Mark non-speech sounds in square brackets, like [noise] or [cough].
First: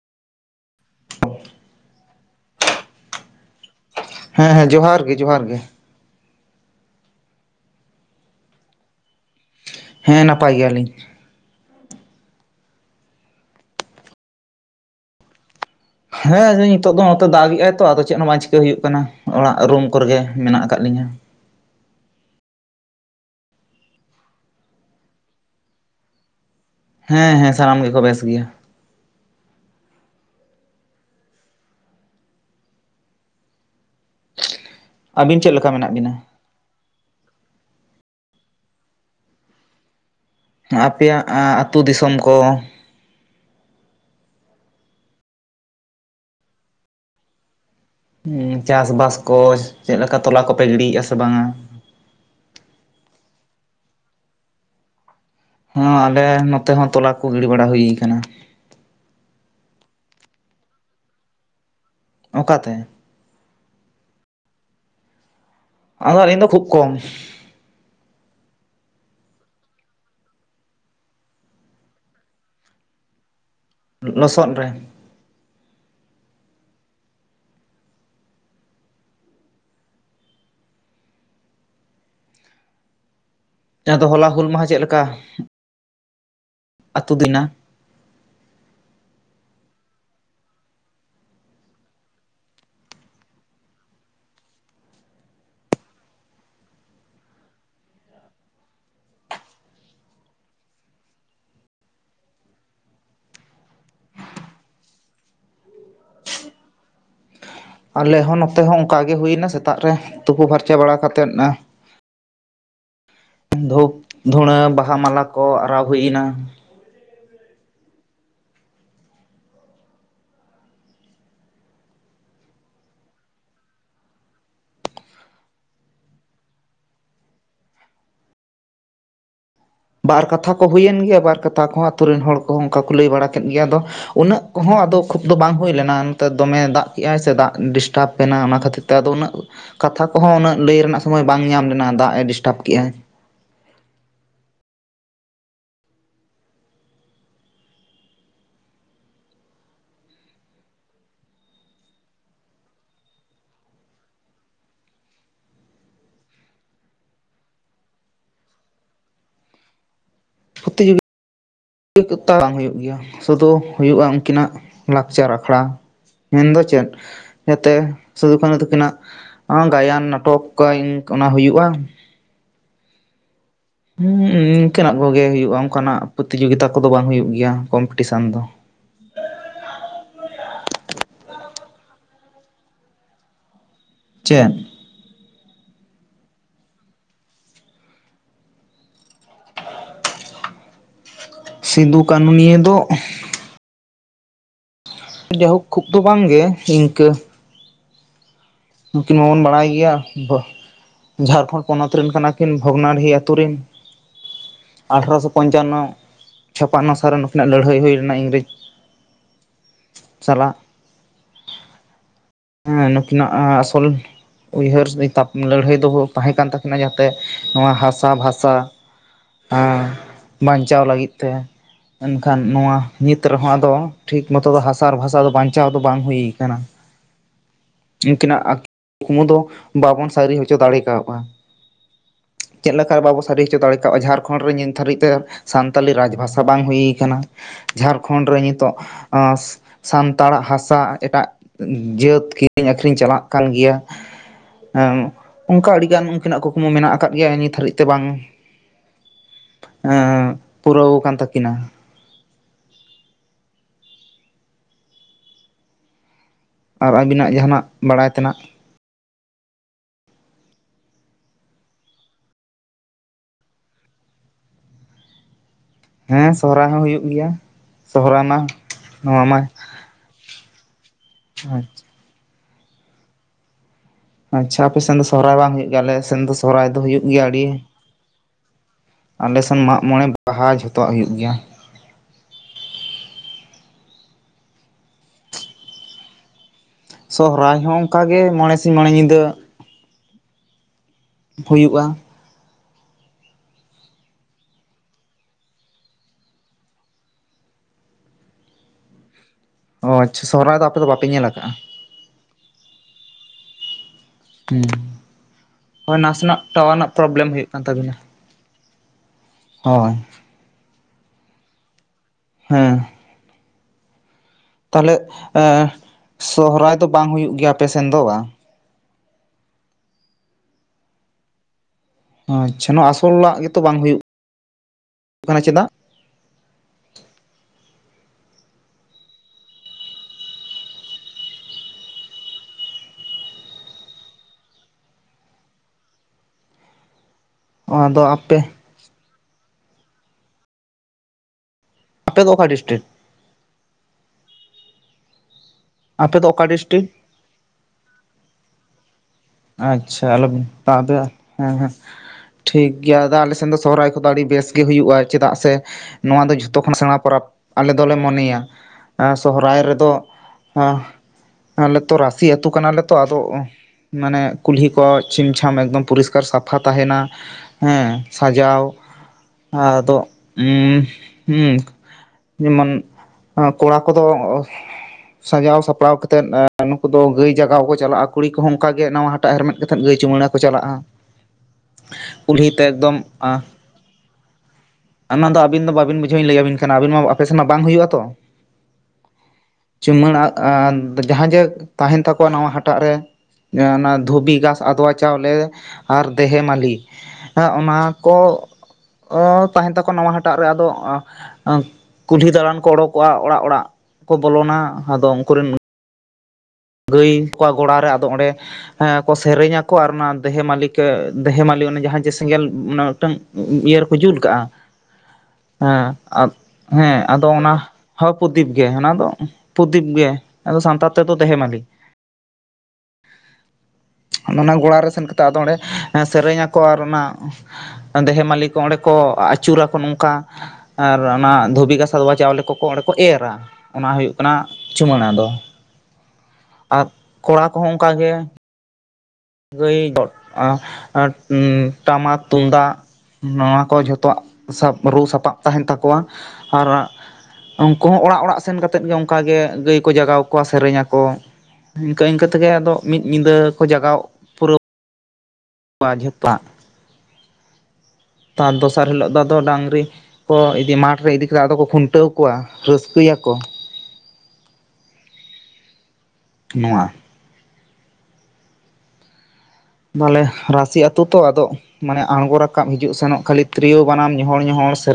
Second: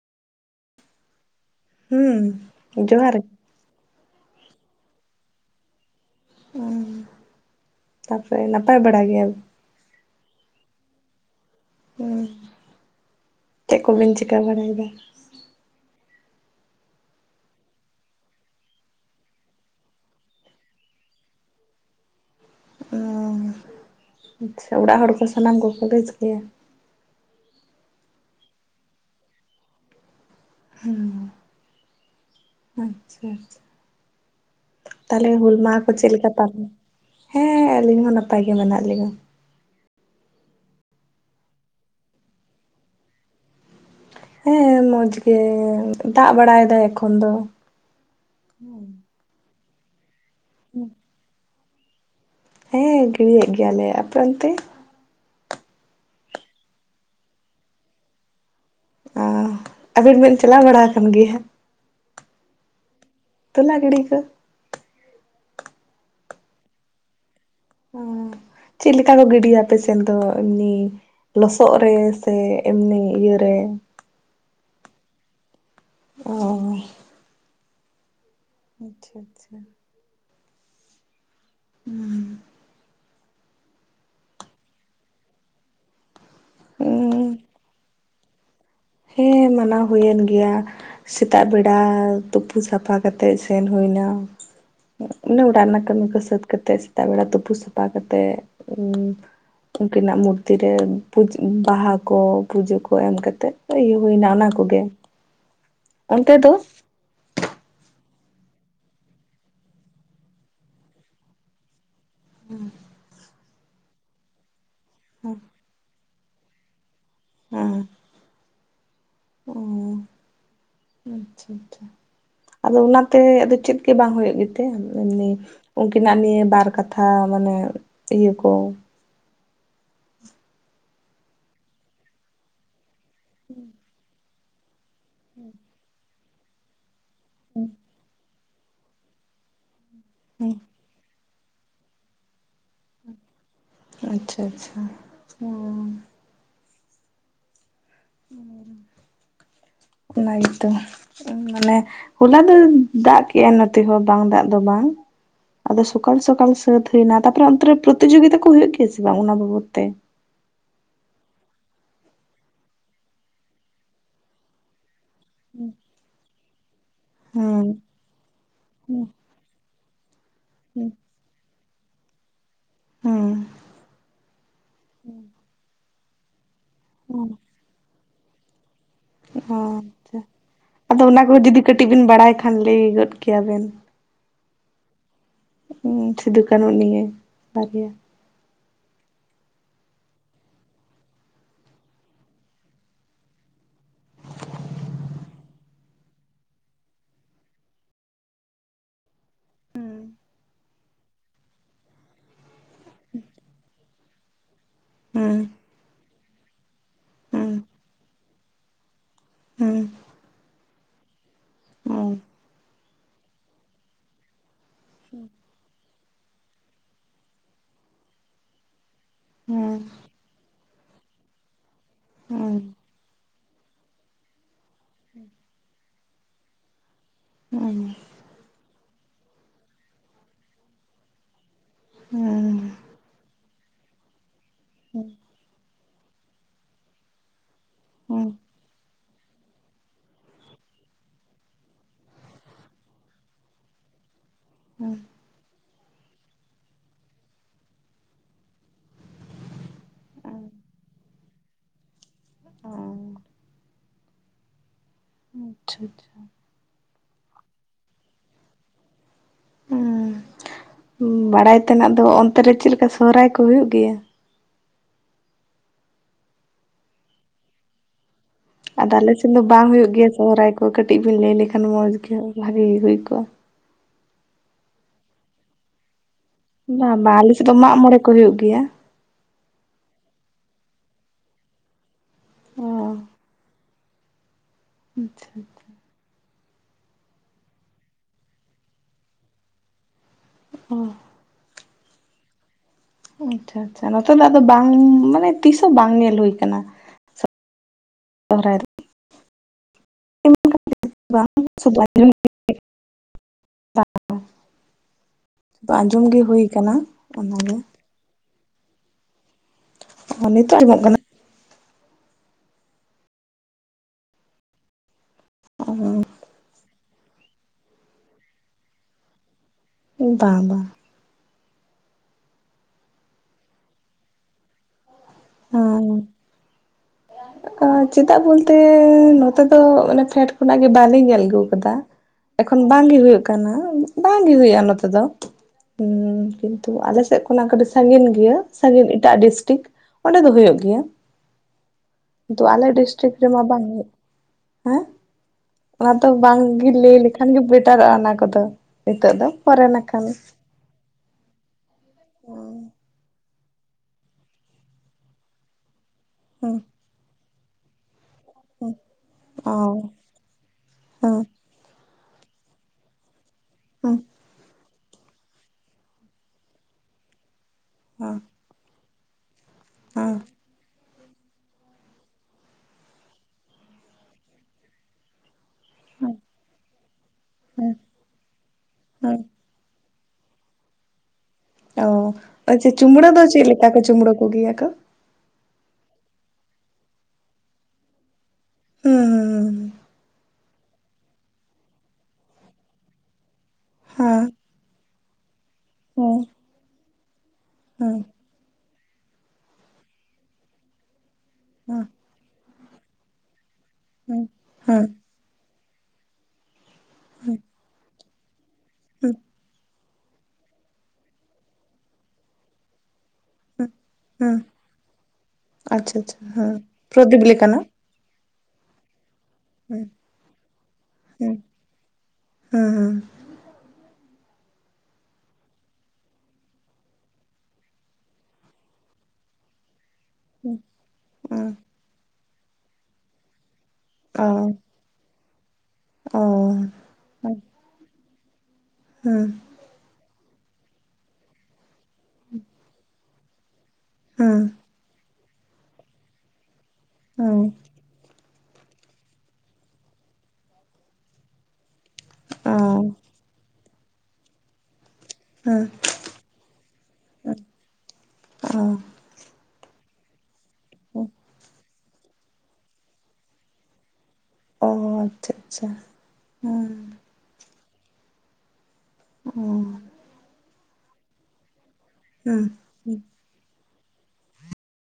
ᱦᱩᱸ ᱡᱚᱦᱟᱨ ᱦᱮᱸ ᱦᱮᱸ ᱡᱚᱦᱟᱨ ᱜᱮ ᱡᱚᱦᱟᱨ ᱜᱮ᱾ ᱦᱩᱸ ᱛᱟᱯᱚᱨ ᱱᱟᱯᱟᱭ ᱵᱟᱲᱟ ᱜᱮᱭᱟ ᱦᱮᱸ ᱱᱟᱯᱟᱭ ᱜᱮᱭᱟ ᱞᱤᱧ᱾ ᱦᱩᱸ ᱪᱮᱫ ᱠᱚᱵᱮᱱ ᱪᱤᱠᱟᱹ ᱵᱟᱲᱟᱭᱮᱫᱟ? ᱦᱮᱸ ᱱᱤᱛᱚᱜ ᱫᱚ ᱱᱚᱛᱮ ᱫᱟᱜᱮ ᱟᱭ ᱛᱚ ᱟᱫᱚ ᱪᱮᱫ ᱦᱚᱸ ᱵᱟᱝ ᱪᱤᱠᱟᱹ ᱦᱩᱭᱩᱜ ᱠᱟᱱᱟ ᱚᱲᱟᱜ ᱨᱩᱢ ᱠᱚᱨᱮᱜ ᱜᱮ ᱢᱮᱱᱟᱜ ᱟᱠᱟᱫ ᱞᱤᱧᱟᱹ ᱚ ᱟᱪᱪᱷᱟ, ᱚᱲᱟᱜ ᱦᱚᱲ ᱠᱚ ᱥᱟᱱᱟᱢ ᱠᱚ ᱠᱚ ᱵᱮᱥ ᱜᱮᱭᱟ ᱦᱮᱸ ᱦᱮᱸ ᱥᱟᱱᱟᱢ ᱜᱮᱠᱚ ᱵᱮᱥ ᱜᱮᱭᱟ᱾ ᱦᱩᱸ᱾ ᱟᱪᱪᱷᱟ ᱟᱪᱪᱷᱟ, ᱛᱟᱦᱞᱮ ᱟᱹᱵᱤᱱ ᱪᱮᱫ ᱦᱩᱞ ᱞᱮᱠᱟ ᱢᱟᱦᱟ ᱠᱚ ᱢᱮᱱᱟᱜ ᱪᱮᱫ ᱵᱤᱱᱟ ᱞᱮᱠᱟ ᱛᱟᱞᱮ ᱦᱮᱸ ᱟᱹᱞᱤᱧ ᱦᱚᱸ ᱱᱟᱯᱟᱭ ᱜᱮ ᱢᱮᱱᱟᱜ ᱞᱤᱧᱟᱹ ᱟᱯᱮᱭᱟᱜ ᱟᱹᱛᱩ ᱫᱤᱥᱚᱢ ᱠᱚ ᱦᱮᱸ ᱢᱚᱸᱡᱽ ᱜᱮ ᱫᱟᱜ ᱵᱟᱲᱟᱭ ᱫᱟᱭ ᱮᱠᱷᱚᱱ ᱫᱚ ᱩᱸ ᱪᱟᱥ ᱵᱟᱥ ᱠᱚ ᱪᱮᱫ ᱞᱮᱠᱟ ᱛᱚᱞᱟ ᱠᱚᱯᱮ ᱜᱤᱲᱤᱭᱮᱜᱼᱟ ᱥᱮ ᱵᱟᱝᱟ? ᱦᱮᱸ ᱜᱤᱲᱤᱭᱮᱫ ᱜᱮᱭᱟᱞᱮ ᱟᱯᱮ ᱚᱱᱛᱮ ᱦᱮᱸ ᱟᱞᱮ ᱱᱚᱛᱮ ᱦᱚᱸ ᱛᱚᱞᱟ ᱠᱚ ᱜᱤᱲᱤ ᱵᱟᱲᱟ ᱦᱩᱭ ᱠᱟᱱᱟ ᱚ ᱟᱹᱵᱤᱱ ᱵᱤᱱ ᱪᱟᱞᱟᱣ ᱵᱟᱲᱟ ᱟᱠᱟᱱ ᱜᱮᱭᱟ? ᱚᱱᱠᱟᱛᱮ? ᱛᱚᱞᱟ ᱜᱤᱲᱤ ᱠᱚ ᱟᱫᱚ ᱟᱹᱞᱤᱧ ᱫᱚ ᱠᱷᱩᱵ ᱠᱚᱢ ᱚ, ᱪᱮᱫ ᱞᱮᱠᱟ ᱠᱚ ᱜᱤᱰᱤᱭᱟ ᱟᱯᱮ ᱥᱮᱱ ᱫᱚ ᱮᱢᱱᱤ ᱞᱚᱥᱚᱜ ᱨᱮ ᱥᱮ ᱮᱢᱱᱤ ᱤᱭᱟᱹᱨ ᱨᱮ ᱞᱚᱥᱚᱫ ᱨᱮ᱾ ᱚ ᱟᱪᱪᱷᱟ ᱟᱪᱪᱷᱟ᱾ ᱦᱩᱸ᱾ ᱟᱫᱚ ᱦᱚᱞᱟ ᱦᱩᱞ ᱢᱟᱦᱟ ᱪᱮᱫ ᱞᱮᱠᱟ? ᱟᱹᱛᱩ ᱩᱸ ᱫᱤᱱᱟ ᱦᱮᱸ ᱢᱟᱱᱟᱣ ᱦᱩᱭᱮᱱ ᱜᱮᱭᱟ᱾ ᱥᱮᱛᱟᱜ ᱵᱮᱲᱟ ᱛᱩᱯᱩ ᱥᱟᱯᱷᱟ ᱠᱟᱛᱮ ᱥᱮᱱ ᱦᱩᱭᱱᱟ ᱾ ᱚᱱᱮ ᱚᱲᱟᱜ ᱨᱮᱱᱟᱜ ᱠᱟᱹᱢᱤ ᱠᱚ ᱥᱟᱹᱛ ᱠᱟᱛᱮ ᱥᱮᱛᱟᱜ ᱵᱮᱲᱟ ᱛᱩᱯᱩ ᱥᱟᱯᱷᱟ ᱠᱟᱛᱮ ᱩᱱᱠᱤᱱᱟᱜ ᱢᱩᱨᱛᱤ ᱨᱮ ᱵᱟᱦᱟ ᱠᱚ ᱯᱩᱡᱟᱹ ᱠᱚ ᱮᱢ ᱠᱟᱛᱮ ᱤᱭᱟᱹ ᱦᱩᱭᱱᱟ ᱚᱱᱟ ᱠᱚᱜᱮ ᱚᱱᱛᱮ ᱫᱚ ᱟᱞᱮ ᱦᱚᱸ ᱱᱚᱛᱮ ᱦᱚᱸ ᱚᱱᱠᱟ ᱜᱮ ᱦᱩᱭᱮᱱᱟ ᱥᱮᱛᱟᱜ ᱨᱮ ᱛᱩᱯᱩ ᱯᱷᱟᱨᱪᱟ ᱵᱟᱲᱟ ᱠᱟᱛᱮᱫ ᱫᱷᱩᱯ ᱫᱷᱩᱸᱲᱟᱹ ᱵᱟᱦᱟ ᱢᱟᱞᱟ ᱠᱚ ᱟᱨᱟᱣ ᱦᱩᱭ ᱮᱱᱟ ᱾ ᱦᱮᱸ ᱚ ᱟᱪᱪᱷᱟ ᱟᱪᱪᱷᱟ ᱾ ᱟᱫᱚ ᱚᱱᱟᱛᱮ ᱟᱫᱚ ᱪᱮᱫ ᱜᱮ ᱵᱟᱝ ᱦᱩᱭᱩᱜ ᱜᱮᱛᱮ ᱮᱢᱱᱤ ᱩᱱᱠᱤᱱᱟᱜ ᱱᱤᱭᱮᱹ ᱵᱟᱨ ᱠᱟᱛᱷᱟ ᱢᱟᱱᱮ ᱤᱭᱟᱹ ᱠᱚ ᱵᱟᱨ ᱠᱟᱛᱷᱟ ᱠᱚ ᱦᱩᱭᱮᱱ ᱜᱮᱭᱟ ᱵᱟᱨ ᱠᱟᱛᱷᱟ ᱠᱚᱦᱚᱸ ᱟᱛᱩ ᱨᱮᱱ ᱦᱚᱲ ᱠᱚᱦᱚᱸ ᱚᱱᱠᱟ ᱠᱚ ᱞᱟᱹᱭ ᱵᱟᱲᱟ ᱠᱮᱫ ᱜᱮᱭᱟ ᱟᱫᱚ ᱩᱱᱟᱹᱜ ᱠᱚᱦᱚᱸ ᱟᱫᱚ ᱠᱷᱩᱵᱽ ᱫᱚ ᱵᱟᱝ ᱦᱩᱭ ᱞᱮᱱᱟ ᱱᱚᱛᱮ ᱫᱚᱢᱮ ᱫᱟᱜ ᱠᱮᱼᱜᱟᱭ ᱥᱮ ᱫᱟᱜ ᱰᱤᱥᱴᱟᱵᱮᱱᱟ ᱚᱱᱟ ᱠᱷᱟᱹᱛᱤᱨ ᱛᱮ ᱟᱫᱚ ᱩᱱᱟᱹᱜ ᱠᱟᱛᱷᱟ ᱠᱚᱦᱚᱸ ᱦᱩᱸ ᱩᱱᱟᱹᱜ ᱞᱟᱹᱭ ᱨᱮᱱᱟᱜ ᱥᱚᱢᱚᱭ ᱵᱟᱝ ᱧᱟᱢ ᱞᱮᱱᱟ ᱫᱟᱜ ᱮ ᱰᱤᱥᱴᱟᱵᱽ ᱠᱮᱜᱼᱟᱭ ᱾ ᱟᱪᱪᱷᱟ ᱟᱪᱪᱷᱟ ᱾ ᱚ ᱚᱱᱟ ᱜᱮ ᱛᱚ ᱢᱟᱱᱮ ᱦᱚᱞᱟ ᱫᱚ ᱫᱟᱜ ᱠᱮᱜ-ᱟᱭ ᱱᱚᱛᱮ ᱦᱚᱸ ᱵᱟᱝ ᱫᱟᱜ ᱫᱚ ᱵᱟᱝ ᱟᱫᱚ ᱥᱚᱠᱟᱞ ᱥᱚᱠᱟᱞ ᱥᱟᱹᱛ ᱦᱩᱭᱱᱟ ᱛᱟᱯᱚᱨᱮ ᱚᱱᱛᱮ ᱨᱮ ᱯᱨᱚᱛᱤᱡᱳᱜᱤᱛᱟ ᱠᱚ ᱦᱩᱭᱩᱜ ᱜᱮᱭᱟ ᱥᱮ ᱵᱟᱝ ᱚᱱᱟ ᱵᱟᱵᱚᱛ ᱛᱮ ᱯᱨᱚᱛᱤᱡᱳᱜᱤᱛᱟ ᱫᱚ ᱵᱟᱝ ᱦᱩᱭᱩᱜ ᱜᱮᱭᱟ ᱥᱩᱫᱩ ᱦᱩᱭᱩᱜᱼᱟ ᱩᱱᱠᱤᱱᱟᱜ ᱞᱟᱠᱪᱟᱨ ᱟᱠᱷᱲᱟ ᱢᱮᱱ ᱫᱚ ᱪᱮᱫ ᱦᱩᱸ ᱡᱟᱛᱮ ᱥᱩᱫᱩ ᱠᱟᱹᱱᱩ ᱛᱠᱤᱱᱟᱜ ᱦᱩᱸ ᱜᱟᱭᱟᱱ ᱱᱟᱴᱚᱠ ᱠᱚ ᱦᱩᱸ ᱚᱱᱟ ᱦᱩᱭᱩᱜᱼᱟ ᱾ ᱦᱮᱸ ᱾ ᱦᱩᱸ ᱱᱤᱠᱟᱹ ᱱᱟᱜ ᱠᱚᱜᱮ ᱦᱩᱭᱩᱜᱼᱟ ᱚᱱᱠᱟᱱᱟᱜ ᱯᱚᱛᱤᱡᱳᱜᱤᱛᱟ ᱠᱚᱫᱚ ᱵᱟᱝ ᱦᱩᱸ ᱦᱩᱭᱩᱜ ᱜᱮᱭᱟ ᱠᱚᱢᱯᱤᱴᱤᱥᱟᱱ ᱫᱚ ᱾ ᱚ ᱾ ᱟᱫᱚ ᱚᱱᱟ ᱠᱚᱦᱚᱸ ᱡᱩᱫᱤ ᱠᱟᱹᱴᱤᱡ ᱵᱮᱱ ᱵᱟᱲᱟᱭ ᱠᱷᱟᱱ ᱞᱟᱹᱭ ᱜᱚᱫ ᱠᱮᱭᱟ ᱵᱮᱱ? ᱪᱮᱫ ᱥᱤᱫᱩᱠᱟᱱᱩ ᱱᱤᱭᱮ ᱵᱟᱨᱭᱟ ᱥᱤᱫᱩ ᱠᱟᱹᱱᱩ ᱱᱤᱭᱮᱹ ᱫᱚ ᱡᱟᱭᱦᱳᱠ ᱠᱷᱩᱵ ᱫᱚ ᱵᱟᱝ ᱜᱮ ᱤᱱᱠᱟᱹ ᱱᱩᱠᱤᱱ ᱢᱟᱵᱚᱱ ᱵᱟᱲᱟᱭ ᱜᱮᱭᱟ [inaudible] ᱡᱷᱟᱲᱠᱷᱚᱸᱰ ᱯᱚᱱᱚᱛ ᱨᱮᱱ ᱠᱟᱱᱟ ᱠᱤᱱ ᱵᱷᱚᱜᱽᱱᱟᱰᱤ ᱟᱛᱳ ᱨᱮᱱ [inaudible] ᱟᱴᱷᱨᱚᱥᱚ ᱯᱚᱧᱪᱟᱱᱱᱚ ᱪᱷᱟᱯᱟᱱᱱᱚ ᱥᱟᱞᱨᱮ ᱱᱩᱠᱤᱱᱟᱜ ᱦᱩᱸ ᱞᱟᱹᱲᱦᱟᱹᱭ ᱦᱩᱭ ᱞᱮᱱᱟ ᱤᱝᱨᱮᱡᱽ ᱟᱪᱪᱷᱟ ᱪᱟᱞᱟᱜ [unintelligible] ᱱᱩᱠᱤᱱᱟᱜ ᱟᱥᱚᱞ ᱩᱭᱦᱟᱹᱨ [inaudible] ᱥᱮᱟ [unintelligible] ᱞᱟᱹᱲᱦᱟᱹᱭ ᱫᱚᱦᱚ ᱛᱟᱦᱮᱸ ᱠᱟᱱ ᱛᱟᱹᱠᱤᱱᱟ ᱡᱟᱛᱮ ᱱᱚᱣᱟ ᱦᱟᱥᱟ ᱵᱷᱟᱥᱟ ᱮ ᱵᱟᱧᱪᱟᱣ ᱞᱟᱹᱜᱤᱫ ᱛᱮ ᱮᱱᱠᱷᱟᱱ ᱟᱪᱪᱷᱟ ᱱᱚᱣᱟ ᱱᱤᱛ ᱨᱮᱦᱚᱸ ᱟᱫᱚ ᱴᱷᱤᱠ ᱢᱚᱛᱚ ᱫᱚ ᱦᱟᱥᱟ ᱥᱟ ᱟᱨ ᱵᱷᱟᱥᱟ ᱫᱚ ᱵᱟᱧᱪᱟᱣ ᱫᱚ ᱵᱟᱝ ᱦᱩᱭ ᱟᱠᱟᱱᱟ [inaudible] ᱩᱱᱠᱤᱱᱟᱜ ᱠᱩᱠᱢᱩ ᱫᱚ ᱵᱟᱵᱚᱱ ᱥᱟᱹᱨᱤ ᱦᱚᱪᱚ ᱫᱟᱲᱮ ᱠᱟᱼᱟ ᱪᱮᱫᱞᱮᱠᱟ ᱨᱮ ᱵᱟᱵᱚ ᱥᱟᱹᱨᱤ ᱦᱚᱪᱚ ᱫᱟᱲᱮ ᱠᱟᱣᱜᱼᱟ ᱡᱷᱟᱲᱠᱷᱚᱸᱰ ᱨᱮ ᱱᱤᱛ ᱫᱷᱟᱹᱨᱤᱡ ᱛᱮ ᱥᱟᱱᱛᱟᱞᱤ ᱨᱟᱡᱽ ᱵᱷᱟᱥᱟ ᱵᱟᱝ ᱦᱩᱭ ᱠᱟᱱᱟ ᱡᱷᱟᱲᱠᱷᱚᱸᱰ ᱨᱮ ᱱᱤᱛᱚᱜ ᱥᱟᱱᱛᱟᱲᱟᱜ ᱦᱟᱥᱟ ᱮᱴᱟᱜ ᱡᱟᱹᱛ ᱠᱤᱨᱤᱧ ᱟᱠᱷᱨᱤᱧ ᱪᱟᱞᱟᱜ ᱠᱟᱱ ᱜᱮᱭᱟ ᱦᱸ ᱚᱱᱠᱟ ᱟᱹᱰᱤᱜᱟᱱ ᱩᱱᱠᱤᱱᱟᱜ ᱠᱩᱠᱢᱩ ᱢᱮᱱᱟᱜ ᱟᱠᱟᱫ ᱜᱮᱭᱟ ᱱᱤᱛ ᱦᱟᱹᱨᱤᱡ ᱛᱮ ᱵᱟᱝ ᱯᱩᱨᱟᱹᱣ ᱟᱠᱟᱱ ᱛᱟᱹᱠᱤᱱᱟ ᱚ [unintelligible] ᱟᱨ ᱟᱹᱵᱤᱱᱟᱜ ᱡᱟᱦᱟᱱᱟᱜ ᱵᱟᱲᱟᱭ ᱛᱮᱱᱟᱜ ᱩᱸ ᱵᱟᱲᱟᱭ ᱛᱮᱱᱟᱜ ᱫᱚ ᱚᱱᱛᱮ ᱨᱮ ᱪᱮᱫᱞᱮᱠᱟ ᱥᱚᱦᱨᱟᱭ ᱠᱚ ᱦᱩᱭᱩᱜ ᱜᱮᱭᱟ ᱦᱮᱸ ᱥᱚᱦᱨᱟᱭ ᱦᱚᱸ ᱦᱩᱭᱩᱜ ᱜᱮᱭᱟ ᱥᱚᱦᱨᱟᱭ ᱢᱟ ᱟᱫᱚ ᱱᱚᱣᱟ ᱟᱞᱮᱥᱮᱫ ᱢᱟ ᱫᱚ ᱵᱟᱝ ᱦᱩᱭᱩᱜ ᱜᱮᱭᱟ ᱥᱚᱦᱚᱨᱟᱭ ᱠᱚ ᱠᱟᱹᱴᱤᱡ ᱵᱮᱱ ᱞᱟᱹᱭ ᱟᱪᱪᱷᱟ ᱞᱮᱠᱷᱟᱱ ᱢᱚᱸᱡᱽ ᱜᱮ ᱵᱷᱟᱜᱤ ᱦᱩᱭ ᱠᱚᱜᱼᱟ ᱟᱪᱪᱷᱟ ᱟᱯᱮ ᱥᱮᱱ ᱫᱚ ᱥᱚᱦᱨᱟᱭ ᱵᱟᱝ ᱦᱩᱭᱩᱜ ᱜᱮᱭᱟ ᱟᱞᱮ ᱥᱮᱱ ᱫᱚ ᱥᱚᱦᱨᱟᱭ ᱫᱚ ᱵᱟᱝ ᱦᱩᱭᱩᱜ ᱵᱟᱝ ᱟᱞᱮᱥᱮᱫ ᱫᱚ ᱢᱟᱜ ᱢᱚᱬᱮ ᱠᱚ ᱦᱩᱭᱩᱜ ᱜᱮᱭᱟ ᱟᱞᱮᱥᱮᱱ ᱢᱟᱜ ᱢᱚᱬᱮ ᱵᱟᱦᱟ ᱡᱷᱚᱛᱚᱣᱟᱜ ᱦᱩᱭᱩᱜ ᱜᱮᱭᱟ ᱚᱻ ᱟᱪᱪᱷᱟ ᱥᱚᱦᱨᱟᱭ ᱦᱚᱸ ᱚᱱᱠᱟ ᱜᱮ ᱢᱚᱬᱮ ᱥᱤᱧ ᱢᱚᱬᱮ ᱧᱤᱫᱟᱹ ᱚ ᱦᱩᱭᱩᱜᱼᱟ ᱟᱪᱪᱷᱟ ᱟᱪᱪᱷᱟ ᱱᱚᱛᱮ ᱫᱚ ᱟᱫᱚ ᱵᱟᱝ ᱢᱟᱱᱮ ᱛᱤᱥ ᱦᱚᱸ ᱵᱟᱝ ᱧᱮᱞ ᱦᱩᱭ ᱠᱟᱱᱟ ᱥᱚᱦᱨᱟᱭ ᱫᱚ ᱚ ᱟᱪᱪᱷᱟ ᱥᱚᱦᱨᱟᱭ ᱫᱚ ᱟᱯᱮ ᱫᱚ ᱵᱟᱯᱮ ᱧᱮᱞ ᱵᱟᱝ ᱠᱟᱜᱼᱟ [inaudible] ᱦᱮᱸ ᱦᱳᱭ ᱟᱸᱡᱚᱢ ᱜᱮ ᱱᱟᱥᱮᱱᱟᱜ ᱦᱩᱭ ᱴᱟᱣᱟᱨ ᱟᱠᱟᱱᱟ ᱨᱮᱱᱟᱜ ᱯᱨᱚᱵᱞᱮᱢ ᱦᱩᱭᱩᱜ ᱚᱱᱟᱜᱮ ᱠᱟᱱ ᱛᱟᱵᱤᱱᱟ ᱦᱚᱭ ᱦᱚᱸ ᱱᱤᱛᱚᱜ ᱟᱱᱡᱚᱢᱚᱜ ᱠᱟᱱᱟ ᱦᱮᱸ ᱛᱟᱦᱚᱞᱮ ᱮᱸ ᱥᱚᱦᱚᱨᱟᱭ ᱫᱚ ᱵᱟᱝ ᱦᱩᱭᱩᱜ ᱜᱮᱭᱟ ᱟᱯᱮ ᱥᱮᱱ ᱫᱚ ᱵᱟᱝ ᱵᱟᱝ ᱵᱟᱝ ᱟᱪᱪᱷᱟ ᱱᱚᱣᱟ ᱟᱥᱚᱞᱟᱜ ᱜᱮᱛᱚ ᱵᱟᱝ ᱦᱩᱭᱩᱜ ᱠᱟᱱᱟ ᱪᱮᱫᱟᱜ ᱵᱟᱝ ᱪᱮᱫᱟᱜ ᱵᱚᱞᱛᱮᱻ ᱱᱚᱛᱮ ᱫᱚ ᱚᱱᱮ ᱯᱷᱮᱰ ᱠᱷᱚᱱᱟᱜ ᱜᱮ ᱵᱟᱞᱤᱧ ᱧᱮᱞ ᱟᱹᱜᱩ ᱟᱠᱟᱫᱟ ᱮᱠᱷᱚᱱ ᱵᱟᱝᱜᱮ ᱦᱩᱭᱩᱜ ᱠᱟᱱᱟ ᱵᱟᱝᱜᱮ ᱦᱩᱭᱩᱜᱼᱟ ᱱᱚᱛᱮ ᱫᱚ ᱦᱩᱸ ᱠᱤᱱᱛᱩ ᱟᱞᱮ ᱥᱮᱫᱼᱼ ᱚᱱᱟ ᱠᱚᱫᱚ ᱟᱫᱚ ᱥᱟᱹᱜᱤᱱ ᱜᱤᱭᱟ ᱟᱯᱮ ᱥᱟᱹᱜᱤᱱ ᱮᱴᱟᱜ ᱰᱤᱥᱴᱤᱠ ᱚᱸᱰᱮ ᱫᱚ ᱦᱳᱭᱳᱜ ᱜᱮᱭᱟ ᱾ ᱫᱚ ᱟᱞᱮ ᱰᱤᱥᱴᱤᱠ ᱨᱮᱢᱟ ᱵᱟᱝ ᱦᱩᱭᱩᱜ ᱦᱮᱸ ᱚᱱᱟ ᱫᱚ ᱟᱯᱮ ᱚᱠᱟ ᱵᱟᱝᱜᱤ ᱰᱤᱥᱴᱤᱠ ᱞᱟᱹᱭ ᱞᱮᱠ ᱠᱷᱟᱱ ᱜᱮ ᱵᱮᱴᱟᱨᱚᱜᱼᱟ ᱚᱱᱟ ᱠᱚᱫᱚ ᱱᱤᱛᱚᱜ ᱫᱚ ᱯᱚᱨᱮ ᱱᱟᱠᱷᱟᱱ ᱟᱪᱪᱷᱟ ᱟᱞᱚ [unintelligible] ᱟᱫᱚ ᱦᱮᱸ ᱦᱟᱸᱜ ᱴᱷᱤᱠ ᱜᱮᱭᱟ ᱟᱫᱚ ᱟᱞᱮ ᱥᱮᱱ ᱫᱚ ᱥᱚᱦᱚᱨᱟᱭ ᱠᱚᱫᱚ ᱟᱹᱰᱤ ᱵᱮᱥ ᱜᱮ ᱦᱩᱭᱩᱜᱼᱟ ᱪᱮᱫᱟᱜ ᱥᱮ ᱱᱚᱣᱟ ᱫᱚ ᱦᱮᱸ ᱡᱷᱚᱛᱚ ᱠᱷᱚᱱ ᱥᱮᱬᱟ ᱯᱚᱨᱟᱵᱽ ᱟᱞᱮ ᱫᱚᱞᱮ ᱢᱚᱱᱮᱭᱟ ᱟ ᱚ ᱥᱚᱦᱨᱟᱭ ᱨᱮᱫᱚ ᱦᱮᱸ ᱟᱞᱮ ᱛᱚ ᱨᱟᱹᱥᱤ ᱟᱹᱛᱩ ᱠᱟᱱᱟᱞᱮ ᱛᱚ ᱟᱫᱚ ᱦᱮᱸ ᱢᱟᱱᱮ ᱠᱩᱞᱦᱤ ᱠᱚ ᱪᱷᱤᱢ ᱪᱷᱟᱢ ᱮᱠᱫᱚᱢ ᱯᱚᱨᱤᱥᱠᱟᱨ ᱥᱟᱯᱷᱟ ᱛᱟᱦᱮᱱᱟ ᱦᱮᱸ ᱥᱟᱡᱟᱣ ᱟᱫᱚ ᱦᱮᱸ ᱩᱢ ᱦᱩᱸ ᱡᱮᱢᱚᱱ ᱠᱚᱲᱟ ᱠᱚᱫᱚ ᱥᱟᱡᱟᱣ ᱥᱟᱯᱲᱟᱣ ᱠᱟᱛᱮᱫ ᱱᱩᱠᱩ ᱫᱚ ᱜᱟᱹᱭ ᱡᱟᱜᱟᱣ ᱠᱚ ᱦᱮᱸ ᱪᱟᱞᱟᱜᱼᱟ ᱠᱩᱲᱤ ᱠᱚᱦᱚᱸ ᱚᱱᱠᱟ ᱜᱮ ᱱᱟᱣᱟ ᱦᱮᱸ ᱦᱟᱴᱟᱜ ᱦᱮᱨᱢᱮᱫ ᱠᱟᱛᱮᱫ ᱜᱟᱹᱭ ᱪᱩᱢᱲᱟ ᱠᱚ ᱪᱟᱞᱟᱜᱼᱟ ᱾ ᱚ ᱟᱪᱟ ᱪᱩᱢᱲᱟᱹ ᱫᱚ ᱪᱮᱜ ᱞᱮᱠᱟ ᱠᱚ ᱪᱩᱢᱲᱟᱹ ᱠᱚᱜᱮᱭᱟ ᱠᱚ ᱚᱱᱟᱫᱚ ᱟᱵᱤᱱ ᱫᱚ ᱵᱟᱵᱤᱱ ᱵᱩᱡᱷᱟᱹᱣ ᱞᱮᱭᱟᱵᱤᱱ ᱠᱟᱱᱟ ᱟᱵᱤᱱ ᱢᱟ ᱟᱯᱮ ᱥᱮᱱᱢᱟ ᱵᱟᱝ ᱦᱩᱭᱩᱜᱼᱟ ᱛᱚ ᱦᱩᱸ ᱪᱩᱢᱟᱲᱟᱜ ᱟ ᱫᱚ ᱡᱟᱦᱟᱸ ᱡᱮᱠ ᱛᱟᱦᱮᱱ ᱛᱟᱠᱚᱣᱟ ᱱᱟᱣᱟ ᱦᱟᱴᱟᱜ ᱨᱮ ᱚᱱᱟ ᱦᱩᱸ ᱫᱷᱩᱵᱤ ᱜᱷᱟᱸᱥ ᱟᱫᱽᱣᱟ ᱪᱟᱣᱞᱮ ᱟᱨ ᱫᱮᱦᱮ ᱦᱩᱸ ᱢᱟᱹᱞᱤ ᱾ ᱚᱱᱟ ᱠᱚ ᱛᱟᱦᱮᱱ ᱛᱟᱠᱚ ᱱᱟᱣᱟ ᱦᱟᱴᱟᱜ ᱨᱮ ᱟᱫᱚ ᱦᱩᱸ ᱾ ᱠᱩᱞᱦᱤ ᱫᱟᱬᱟᱱ ᱠᱚ ᱚᱰᱳᱠᱚᱜᱼᱟ ᱚᱲᱟᱜ ᱚᱲᱟᱜ ᱠᱚ ᱦᱩᱸ ᱵᱚᱞᱚᱱᱟ ᱦᱩᱸ ᱦᱩᱸ ᱦᱩᱸ ᱟᱫᱚ ᱩᱱᱠᱩᱨᱮᱱ ᱜᱟᱹᱭ ᱠᱚᱣᱟ ᱜᱚᱲᱟ ᱨᱮ ᱟᱫᱚ ᱚᱸᱰᱮ ᱠᱚ ᱦᱩᱸ ᱥᱮᱨᱮᱧᱟ ᱾ ᱠᱚ ᱟᱨ ᱚᱱᱟ ᱫᱮᱦᱮ ᱠᱮ ᱢᱟᱹᱞᱤ ᱫᱮᱦᱮ ᱢᱟᱹᱞᱤ ᱚᱱᱮ ᱡᱟᱦᱟᱸ ᱡᱮ ᱥᱮᱸᱜᱮᱞ ᱢᱤᱜᱴᱟᱝ ᱦᱩᱸ ᱤᱭᱟᱹ ᱨᱮᱠᱚ ᱡᱩᱞ ᱠᱟᱜᱼᱟ ᱦᱩᱸ ᱦᱮᱸ ᱟᱪᱪᱷᱟ ᱟᱪᱪᱷᱟ ᱟ ᱦᱮᱸ ᱯᱨᱚᱫᱤᱯ ᱟᱫᱚ ᱚᱱᱟ ᱞᱮᱠᱟᱱᱟᱜ ᱦᱚ ᱯᱨᱚᱫᱤᱯ ᱜᱮ ᱚᱱᱟ ᱫᱚ ᱯᱨᱚᱫᱤᱯ ᱜᱮ ᱟᱫᱚ ᱥᱟᱱᱛᱟᱲ ᱛᱮᱫᱚ ᱫᱮᱦᱮᱸ ᱢᱟᱹᱞᱤ ᱾ ᱦᱮᱸ ᱦᱮᱸ ᱚᱱᱟ ᱜᱚᱲᱟ ᱨᱮ ᱥᱮᱱ ᱠᱟᱛᱮᱫ ᱟᱫᱚ ᱚᱸᱰᱮ ᱥᱮᱨᱮᱧ ᱟᱠᱚ ᱟᱨ ᱚᱱᱟ ᱫᱮᱦᱮ ᱢᱟᱞᱤ ᱠᱚ ᱚᱸᱰᱮ ᱠᱚ ᱟᱹᱪᱩᱨᱟ ᱠᱚ ᱱᱚᱝᱠᱟ ᱦᱩᱸ ᱾ ᱟᱨ ᱚᱱᱟ ᱦᱩᱸ ᱫᱷᱩᱵᱤ ᱜᱷᱟᱸᱥ ᱟᱫᱽᱣᱟ ᱪᱟᱣᱞᱮ ᱠᱚᱠᱚ ᱚᱸᱰᱮ ᱠᱚ ᱮᱨᱟ ᱚᱱᱟ ᱦᱩᱭᱩᱜ ᱠᱟᱱᱟ ᱚ ᱾ ᱪᱷᱩᱢᱟᱱᱟ ᱫᱚ᱾ ᱚ ᱾ ᱟᱨ ᱠᱚᱲᱟ ᱠᱚᱦᱚᱸ ᱚᱝᱠᱟ ᱜᱮ᱾ ᱦᱮᱸ᱾ ᱜᱟᱹᱭ ᱫᱚᱜ ᱴᱟᱢᱟᱠ ᱛᱩᱢᱫᱟᱜ ᱱᱚᱣᱟ ᱠᱚ ᱡᱷᱚᱛ ᱛᱚᱣᱟᱜ ᱦᱩᱸ ᱥᱟᱵ ᱨᱩ ᱥᱟᱯᱟᱵ ᱛᱟᱦᱮᱱ ᱛᱟᱠᱚᱣᱟ ᱟᱨ, [unintelligible] ᱩᱱᱠᱩ ᱦᱚᱸ ᱚᱲᱟᱜ ᱚᱲᱟᱜ ᱥᱮᱱ ᱠᱟᱛᱮᱜ ᱜᱮ ᱚᱝᱠᱟ ᱜᱮ ᱜᱟᱹᱭ ᱠᱚ ᱡᱟᱜᱟᱣ ᱠᱚᱣᱟ ᱥᱮᱨᱮᱧ ᱟᱠᱚ᱾ ᱤᱱᱠᱟᱹ ᱤᱱᱠᱟᱹ ᱛᱮᱜᱮ ᱟᱫᱚ ᱢᱤᱜ ᱧᱤᱫᱟᱹ ᱠᱚ ᱡᱟᱜᱟᱣ ᱯᱩᱨᱟᱹᱣ ᱦᱩᱸ [unintelligible] ᱛᱟᱨ ᱚ ᱫᱚᱥᱟᱨ ᱦᱤᱞᱳᱜ ᱫᱚ ᱟᱫᱚ ᱰᱟᱝᱨᱤ ᱠᱚ ᱤᱫᱤ ᱢᱟᱴᱷ ᱨᱮ ᱤᱫᱤ ᱠᱟᱛᱮᱫ ᱟᱫᱚ ᱠᱚ ᱠᱷᱩᱱᱴᱟᱹᱣ ᱠᱚᱣᱟ ᱨᱟᱹᱥᱠᱟᱹ ᱭᱟᱠᱚ ᱾ ᱚ ᱟᱪᱪᱷᱟ ᱟᱪᱪᱷᱟ᱾ ᱱᱚᱣᱟ᱾ ᱦᱩᱸ ᱚ ᱾ ᱵᱷᱟᱞᱮ ᱨᱟᱥᱤ ᱟᱹᱛᱩ ᱛᱚ ᱟᱫᱚ ᱢᱟᱱᱮ ᱟᱬᱜᱳ ᱦᱩᱸ ᱨᱟᱠᱟᱵ ᱦᱤᱡᱩᱜ ᱥᱮᱱᱚᱜ ᱠᱷᱟᱹᱞᱤ ᱛᱤᱨᱭᱳ ᱵᱟᱱᱟᱢ ᱧᱚᱦᱚᱲ ᱧᱚᱦᱚᱲ ᱥᱮᱨ